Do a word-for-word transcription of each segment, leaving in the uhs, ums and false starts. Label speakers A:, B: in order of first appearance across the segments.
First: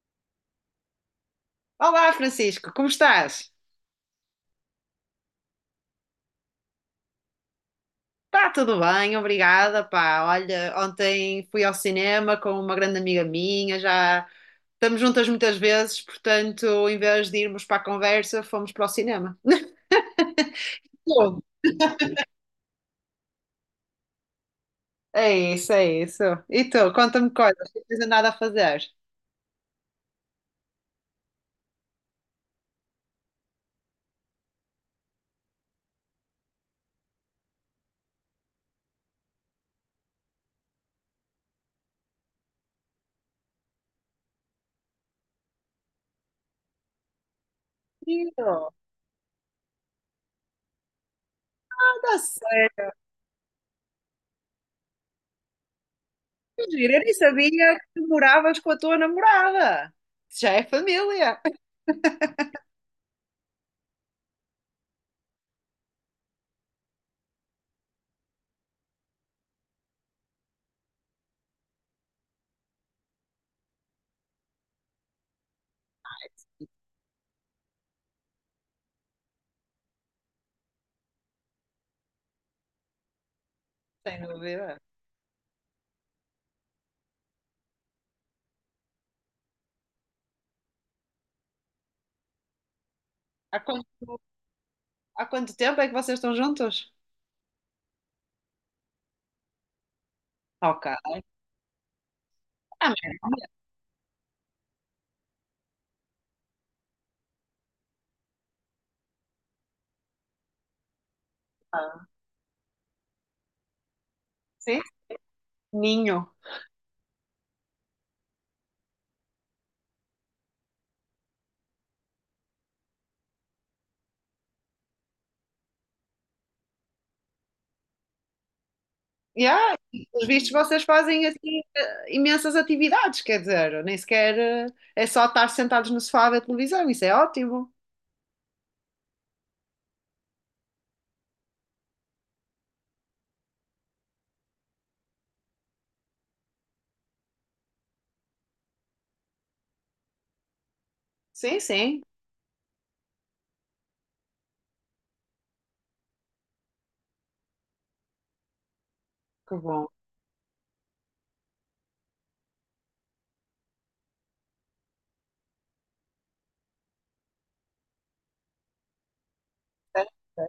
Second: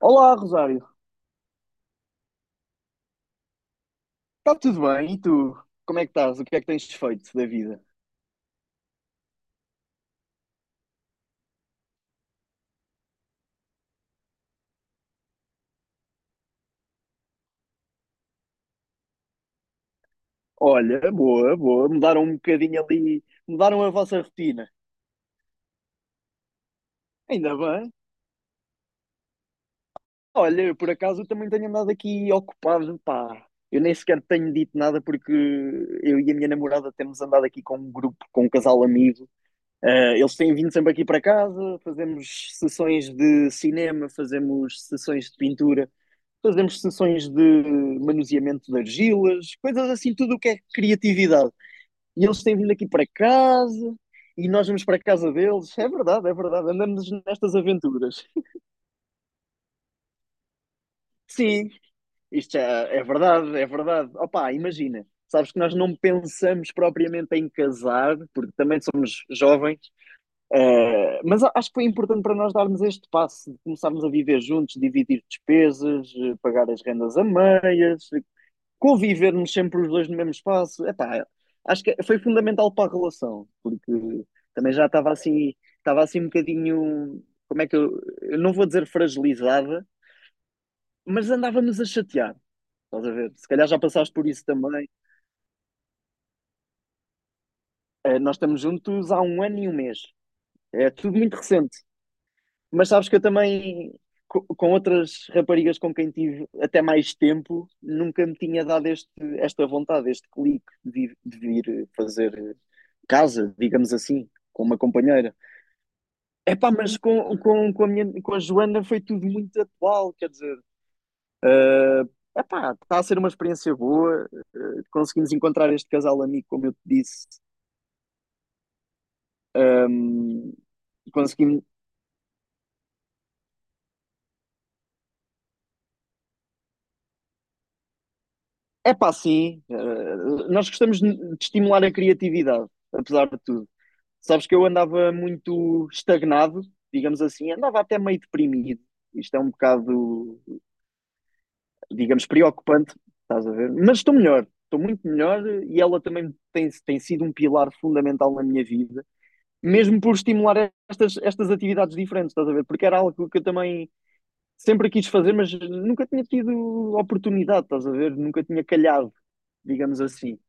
A: Olá, Rosário.
B: Olá, Francisco, como estás?
A: Está tudo bem? E tu? Como é que estás? O que é que tens feito da vida?
B: Está tudo bem, obrigada, pá. Olha, ontem fui ao cinema com uma grande amiga minha, já estamos juntas muitas vezes, portanto, em vez de irmos para a conversa, fomos para o cinema.
A: Olha,
B: Tu?
A: boa, boa. Mudaram um bocadinho ali, mudaram a vossa rotina.
B: É isso, é isso. E tu, conta-me
A: Ainda
B: coisas, não
A: bem.
B: tens nada a fazer.
A: Olha, eu por acaso eu também tenho andado aqui ocupado, pá. Eu nem sequer tenho dito nada porque eu e a minha namorada temos andado aqui com um grupo, com um casal amigo. Eh, eles têm vindo sempre aqui para casa, fazemos sessões de cinema, fazemos sessões de pintura, fazemos sessões de
B: E
A: manuseamento
B: eu,
A: de argilas, coisas assim, tudo o que é criatividade.
B: anda
A: E eles têm vindo aqui
B: sério.
A: para casa e nós vamos para a casa deles. É verdade, é
B: Que
A: verdade,
B: giro, eu
A: andamos
B: nem
A: nestas
B: sabia que tu
A: aventuras.
B: moravas com a tua namorada. Isso já é família.
A: Sim, isto é, é verdade, é verdade. Opa, imagina. Sabes que nós não pensamos propriamente em casar, porque também somos jovens, eh, mas acho que foi importante para nós darmos este passo de começarmos a viver juntos, dividir despesas, eh, pagar as rendas a meias, convivermos sempre os dois no mesmo espaço, epá, acho que foi fundamental para a relação, porque
B: Sem dúvida.
A: também já estava assim, estava assim um bocadinho, como é que eu, eu não vou dizer fragilizada, mas andávamos a chatear, estás a ver? Se
B: Há
A: calhar já
B: quanto,
A: passaste por isso também.
B: há quanto tempo é que vocês estão juntos?
A: Eh, nós estamos juntos há um ano e um mês,
B: Ok.
A: é tudo muito recente. Mas
B: Ah,
A: sabes que eu
B: merda.
A: também, co- com outras raparigas com quem tive até mais tempo, nunca me tinha dado este, esta vontade, este clique de, de vir fazer casa, digamos assim, com uma
B: Sim,
A: companheira.
B: ninho.
A: Epá, mas com, com, com a minha, com a Joana, foi tudo muito atual, quer dizer, epá, está a ser uma experiência boa. Eh, conseguimos encontrar este casal amigo, como eu te disse.
B: Yeah. e, Pelos vistos,
A: hum,
B: vocês fazem assim
A: Conseguimos.
B: eh, imensas atividades, quer dizer, nem sequer eh, é só estar sentados no sofá a ver televisão, isso é ótimo.
A: Epá, sim, eh, nós gostamos de de estimular a criatividade, apesar de tudo. Sabes que eu andava muito estagnado, digamos assim, andava até meio deprimido. Isto é um bocado,
B: Sim, sim,
A: digamos, preocupante, estás a ver? Mas estou melhor, estou muito melhor, e ela também tem, tem sido um pilar fundamental na minha vida,
B: que bom.
A: mesmo por estimular estas, estas atividades diferentes, estás a ver? Porque era algo que eu também sempre quis fazer, mas nunca tinha tido oportunidade, estás a ver? Nunca tinha calhado, digamos
B: É,
A: assim.
B: é,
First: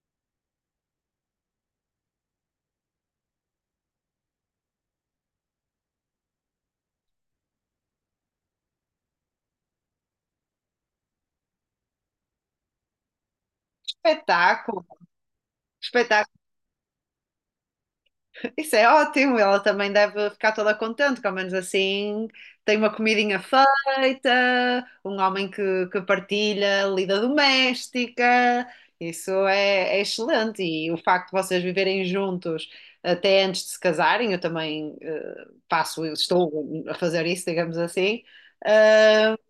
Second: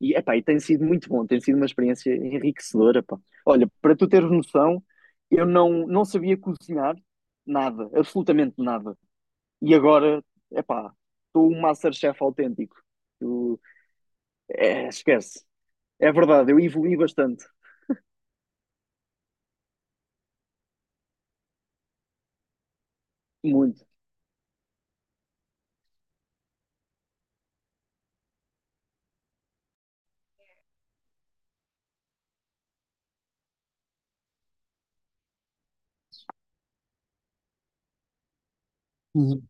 A: E, epá, e tem sido muito bom, tem sido uma experiência enriquecedora, pá. Olha, para tu teres noção, eu não, não sabia cozinhar nada, absolutamente nada. E agora, epá, estou um MasterChef autêntico. Tu-
B: Espetáculo,
A: é, esquece. É
B: espetáculo.
A: verdade, eu evoluí bastante,
B: Isso é ótimo, ela também deve ficar toda contente, que ao menos assim tem uma comidinha
A: muito.
B: feita, um homem que, que partilha a lida doméstica, isso é, é excelente. E o facto de vocês viverem juntos até antes de se casarem, eu também eh, passo, eu estou a fazer isso, digamos assim, ah,
A: Uhum.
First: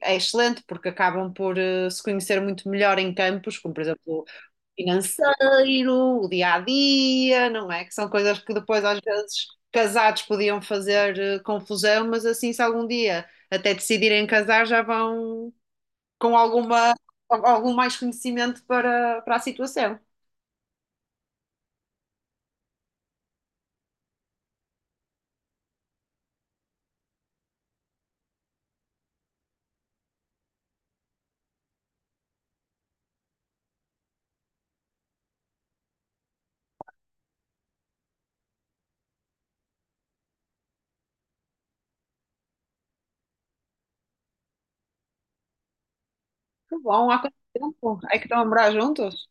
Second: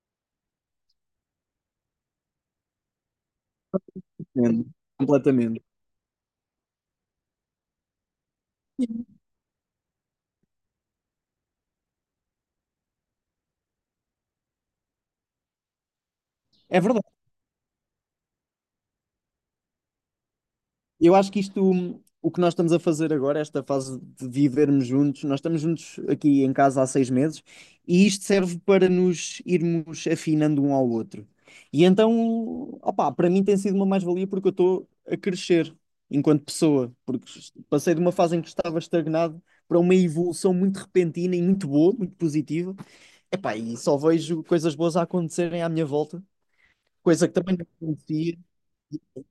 B: é excelente porque acabam por eh, se conhecer muito melhor em campos, como por exemplo
A: Entendo. Completamente.
B: financeiro, o dia a dia, não é? Que são coisas que depois, às vezes, casados podiam fazer eh, confusão, mas assim, se algum dia até decidirem casar, já vão com
A: É
B: alguma,
A: verdade.
B: al- algum mais conhecimento para, para a situação.
A: Eu acho que isto, hum, o que nós estamos a fazer agora, esta fase de vivermos juntos, nós estamos juntos aqui em casa há seis meses, e isto serve para nos irmos afinando um ao outro. E então, opá, para mim tem sido uma mais-valia porque eu estou a crescer enquanto pessoa, porque passei de uma fase em que estava estagnado para uma evolução muito repentina e muito boa, muito positiva. Epá, e só vejo coisas boas a acontecerem à minha volta,
B: Que bom, há
A: coisa que
B: quanto
A: também não
B: tempo é que
A: acontecia.
B: estão a morar juntos?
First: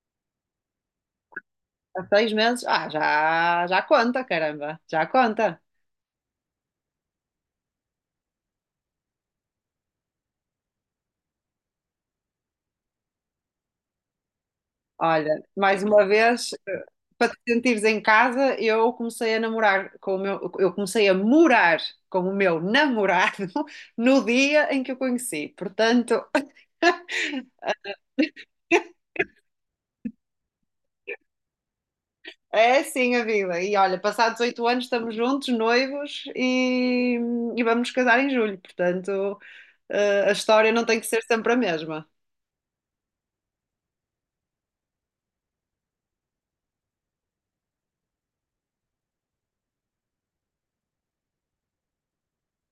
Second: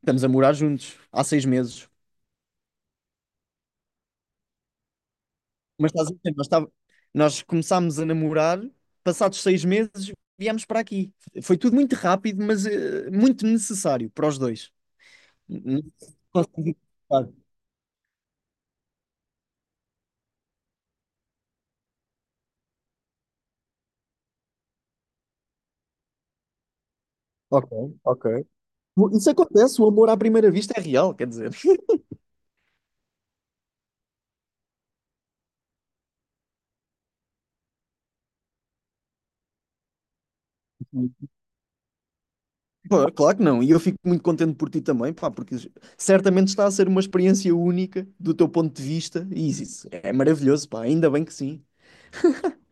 A: Estamos a morar juntos há seis meses.
B: Há seis meses? Ah, já, já conta, caramba, já conta.
A: Mas estás a ver, nós, estava- nós começámos a namorar, passados seis meses viemos para aqui. Foi tudo muito rápido, mas eh, muito necessário para os dois.
B: Olha,
A: Não
B: mais uma vez,
A: consegui
B: eh,
A: explicar.
B: para te sentires em casa, eu comecei a namorar com o meu, eu comecei a morar com o meu namorado no dia em que o conheci. Portanto,
A: Ok, ok. Isso acontece, o amor à primeira vista é real, quer dizer.
B: é assim a vida. E olha, passados oito anos estamos juntos, noivos, e, e vamos casar em julho. Portanto, eh, a história não tem que ser sempre a mesma.
A: Pô, claro que não, e eu fico muito contente por ti também, pá, porque certamente está a ser uma experiência única do teu ponto de vista, e isso é maravilhoso, pá, ainda bem que sim,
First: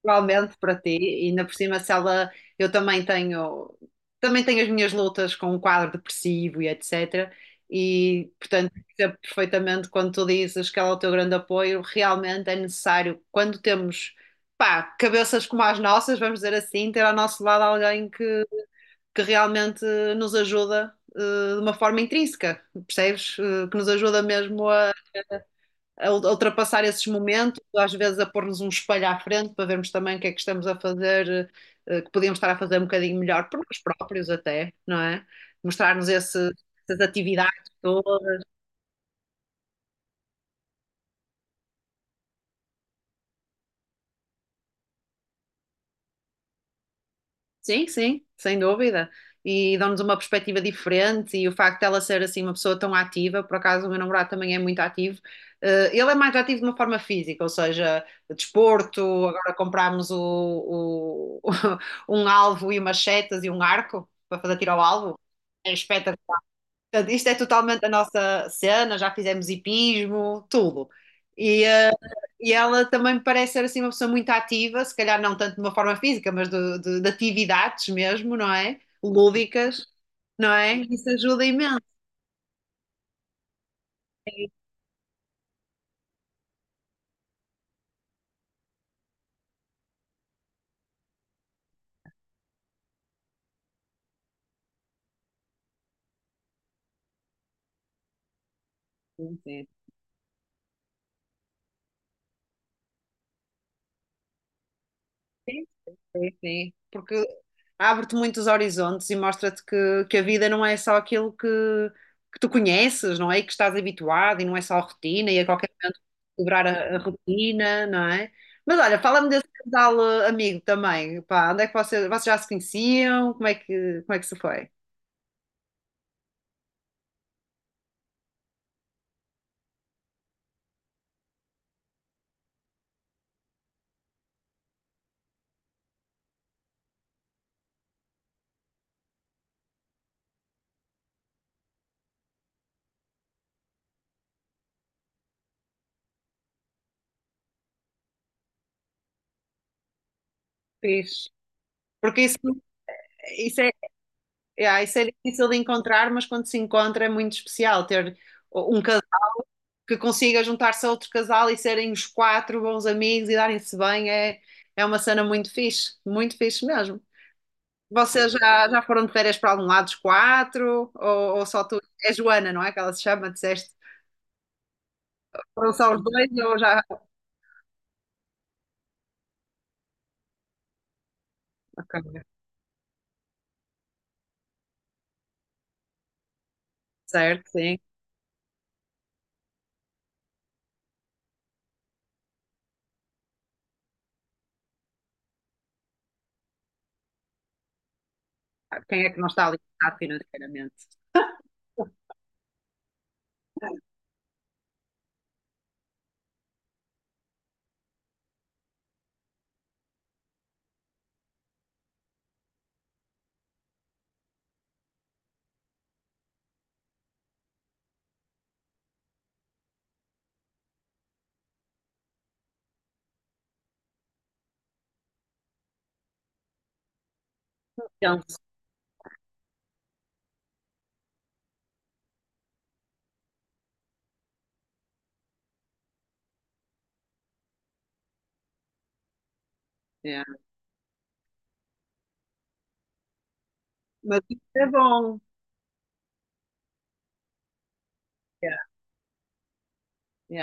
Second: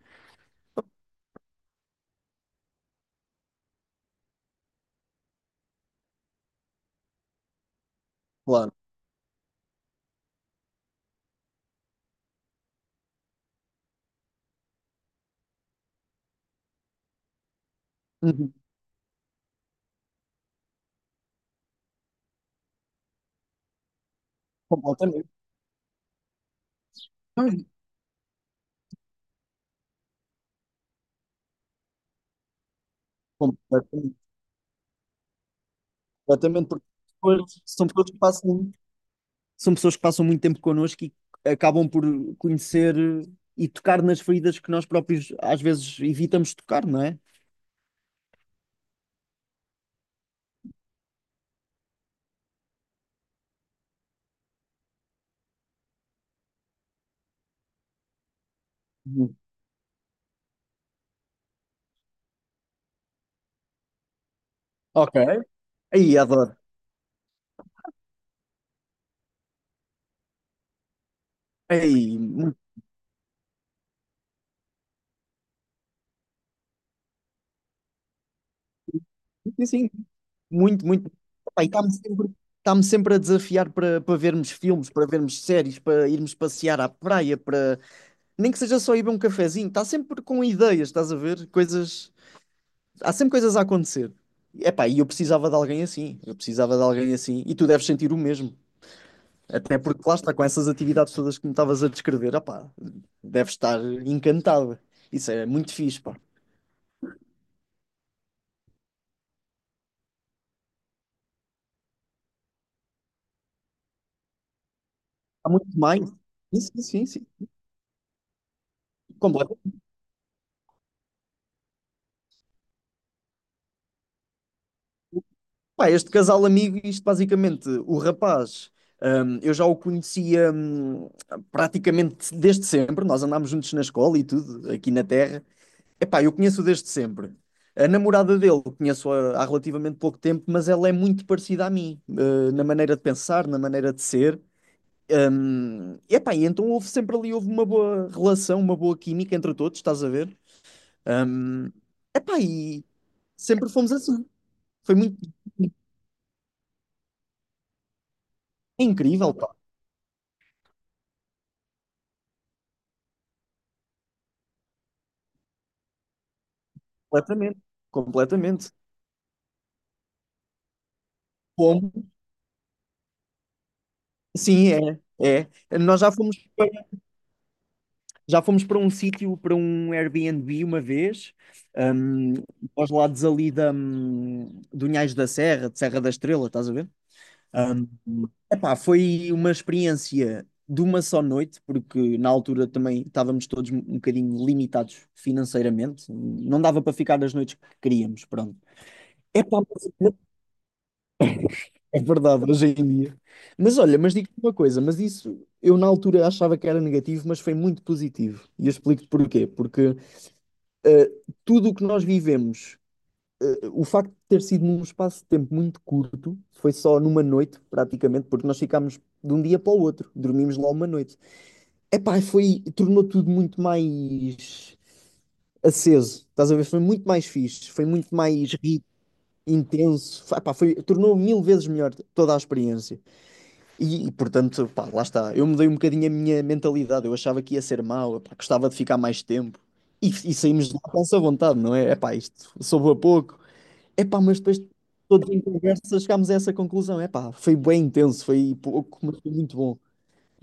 B: Igualmente para ti, e ainda por cima, se ela, eu também tenho, também tenho as minhas lutas com o quadro depressivo e et cetera. E, portanto,
A: claro.
B: percebo perfeitamente quando tu dizes que ela é o teu grande apoio, realmente é necessário, quando temos, pá, cabeças como as nossas, vamos dizer assim, ter ao nosso lado alguém que,
A: Uhum.
B: que realmente nos ajuda, eh, de uma forma intrínseca, percebes? Eh, que nos ajuda mesmo
A: Completamente.
B: a ultrapassar esses momentos, às vezes a pôr-nos um espelho à frente para vermos também o que é que estamos a fazer, eh, que podíamos estar a fazer um bocadinho melhor por nós
A: Completamente.
B: próprios até, não é? Mostrar-nos esse-
A: Exatamente, porque
B: essas
A: depois
B: atividades
A: são pessoas que
B: todas.
A: passam, são pessoas que passam muito tempo connosco e acabam por conhecer e tocar nas feridas que nós próprios às vezes evitamos tocar, não é?
B: Sim, sim, sem dúvida. E dão-nos uma perspectiva diferente e o facto dela ser assim uma pessoa tão ativa, por acaso o meu namorado também é muito ativo. Eh, ele é mais ativo de uma forma física, ou seja, desporto,
A: Uhum.
B: agora comprámos o, o- um alvo e umas setas e um arco para fazer tiro ao
A: Ok.
B: alvo. É
A: Aí,
B: espetacular.
A: adoro.
B: Portanto, isto é totalmente a nossa cena, já fizemos hipismo, tudo. E, eh,
A: Aí,
B: e
A: muito,
B: ela também me parece ser assim uma pessoa muito ativa, se calhar não tanto de uma forma física, mas de, de- de atividades mesmo, não é?
A: sim,
B: Lúdicas,
A: sim,
B: não é?
A: muito,
B: Isso
A: muito.
B: ajuda
A: Epá, e
B: imenso.
A: está-me sempre, está-me sempre a desafiar para, para vermos filmes, para vermos séries, para irmos passear à praia, para, nem que seja, só ir beber um cafezinho. Está sempre com ideias, estás a ver? Coisas Há sempre coisas a acontecer. Epá, e eu precisava de alguém assim, eu precisava de alguém assim, e tu deves sentir o mesmo.
B: Sim, sim,
A: Até porque lá está, com essas atividades todas que me estavas a descrever, opá, deves estar encantada. Isso é muito fixe, pá.
B: sim, sim. Porque abre-te muitos horizontes e mostra-te que, que a vida não é só aquilo que, que tu conheces, não é? E que estás habituado e não é só a rotina e a
A: Há muito
B: qualquer momento
A: mais. Sim,
B: quebrar a, a
A: sim, sim, sim.
B: rotina, não é? Mas olha, fala-me desse
A: Completo.
B: casal eh, amigo também, pá, onde é que vocês, vocês já se conheciam? Como é que, como é que se foi?
A: Pá, este casal amigo, isto basicamente, o rapaz, hum, eu já o conhecia hum, praticamente desde sempre, nós andámos juntos na escola e tudo, aqui na Terra. Epá, eu conheço-o desde sempre. A namorada dele conheço-a há relativamente pouco tempo, mas ela é muito parecida a mim, eh, na maneira de pensar, na maneira de ser. Hum, epá, e então houve sempre ali, houve uma boa relação, uma boa química entre todos, estás a ver?
B: Fixe.
A: Hum,
B: Porque isso,
A: epá, e
B: isso
A: sempre
B: é,
A: fomos assim.
B: é,
A: Foi
B: isso é
A: muito
B: difícil de encontrar, mas quando se encontra é muito especial ter um
A: é
B: casal
A: incrível, pá.
B: que consiga juntar-se a outro casal e serem os quatro bons amigos e darem-se bem é, é uma cena muito fixe, muito fixe mesmo.
A: Completamente,
B: Vocês já,
A: completamente.
B: já foram de férias para algum lado os quatro? Ou, ou só tu?
A: Como?
B: É Joana, não é? Que ela se chama, disseste.
A: Sim, é,
B: Foram
A: é.
B: só
A: Nós
B: os
A: já
B: dois
A: fomos.
B: ou já.
A: Já fomos para um sítio, para um Airbnb uma vez,
B: Ok,
A: um, aos lados ali da, hum, do Unhais da Serra, de Serra da Estrela, estás a ver?
B: certo, sim.
A: Um, epá, foi uma experiência de uma só noite, porque na altura também estávamos todos um bocadinho limitados financeiramente, não dava para ficar as noites que queríamos, pronto.
B: Quem é que não está
A: Epá,
B: alimentado
A: mas-
B: financeiramente?
A: é verdade, hoje em dia. Mas olha, mas digo-te uma coisa, mas isso eu na altura achava que era negativo, mas foi muito positivo. E eu explico-te porquê. Porque Uh, tudo o que nós vivemos, uh, o facto de ter sido num espaço de tempo muito curto, foi só numa noite, praticamente, porque nós ficámos de um dia para o outro, dormimos lá uma noite. Epá, foi, tornou tudo muito mais aceso, estás a ver? Foi muito mais fixe, foi muito
B: Então,
A: mais rico, intenso. Epá, foi, tornou mil vezes melhor toda a experiência. E, portanto, pá, lá está. Eu mudei um bocadinho a minha mentalidade. Eu achava que ia ser mau, pá, gostava de ficar mais tempo. E,
B: yeah.
A: e saímos de lá com essa vontade, não é? É pá, isto soube a pouco. É pá,
B: Mas
A: mas
B: isso
A: depois,
B: é bom.
A: todos em conversa, chegámos a essa conclusão. É pá, foi bem intenso, foi
B: Yeah,
A: pouco, mas foi muito bom.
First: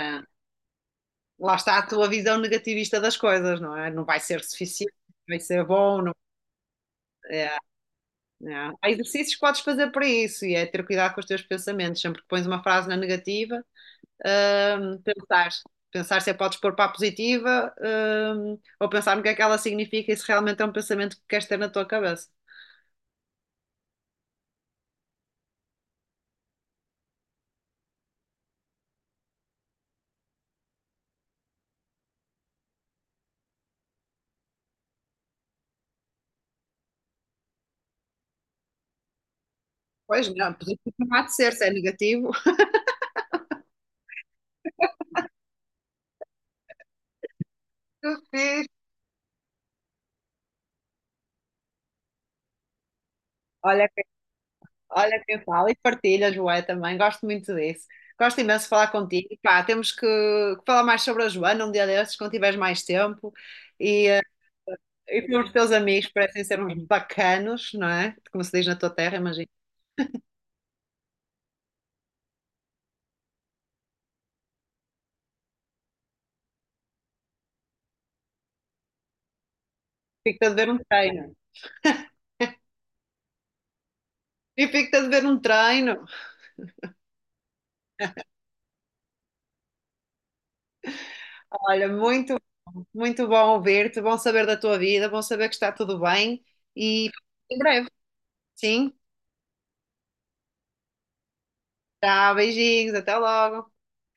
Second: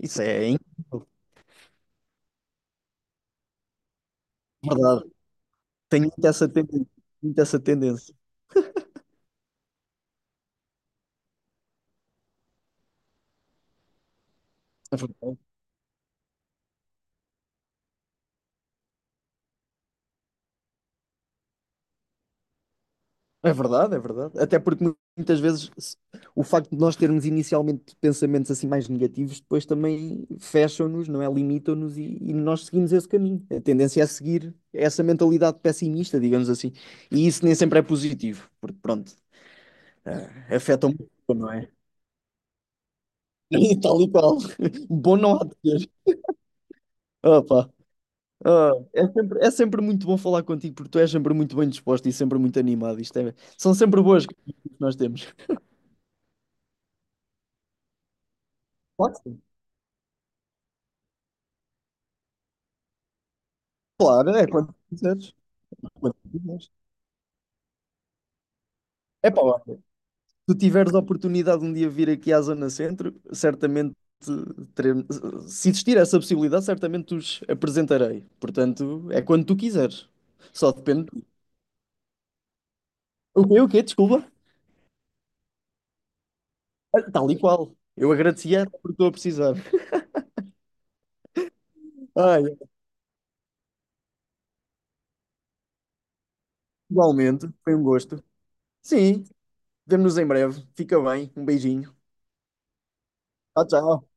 A: Isso é incrível,
B: Lá está a tua visão negativista das coisas, não é? Não vai ser suficiente,
A: verdade.
B: vai ser bom,
A: Tenho
B: não.
A: muito essa tendência. Muito
B: Yeah.
A: essa tendência.
B: Não. Há exercícios que podes fazer para isso e é ter cuidado com os teus pensamentos. Sempre que pões uma frase na negativa, hum, pensar, pensar se a podes pôr para a positiva, hum, ou pensar no que é que ela significa e se realmente é um pensamento que queres ter na tua cabeça.
A: É verdade, é verdade. Até porque mu- muitas vezes se- o facto de nós termos inicialmente pensamentos assim mais negativos, depois também fecham-nos, não é? Limitam-nos, e, e nós seguimos esse caminho. A tendência é seguir essa mentalidade pessimista, digamos assim. E isso nem sempre é positivo, porque pronto,
B: Pois não,
A: afeta
B: positivo
A: muito,
B: não há de ser,
A: não
B: se
A: é?
B: é negativo.
A: E tal e qual. Bom não há de ser. Opa.
B: Eu fiz.
A: Ah, é sempre, é sempre muito bom falar contigo, porque tu és sempre muito bem disposto e sempre muito animado. Isto é- são
B: Olha,
A: sempre
B: quem-
A: boas que nós
B: olha
A: temos.
B: quem fala e partilha, Joé, também. Gosto muito disso. Gosto imenso de falar
A: Claro
B: contigo.
A: que sim.
B: Pá, temos que, que falar mais sobre a Joana um dia desses, quando tiveres mais tempo. E,
A: Claro, é quando
B: E
A: quiseres.
B: pelos teus amigos parecem ser uns bacanos, não é? Como se diz na tua terra,
A: É pá,
B: imagina.
A: olha, tu tiveres a oportunidade de um dia vir aqui à Zona Centro, certamente teremos, se existir essa possibilidade, certamente os apresentarei. Portanto, é quando tu quiseres.
B: Fico-te a dever
A: Só
B: um
A: depende.
B: treino.
A: O quê? O quê? Desculpa.
B: E fico-te a dever um treino.
A: Ah, tal e qual. Eu agradecia porque estou a precisar.
B: Olha, muito,
A: Ai,
B: muito bom ouvir-te, bom saber da tua vida, bom saber que está tudo bem e
A: igualmente,
B: em
A: foi um
B: breve.
A: gosto.
B: Sim,
A: Sim, vemo-nos em breve. Fica bem. Um beijinho.
B: tá, beijinhos, até
A: Tchau,
B: logo.
A: tchau.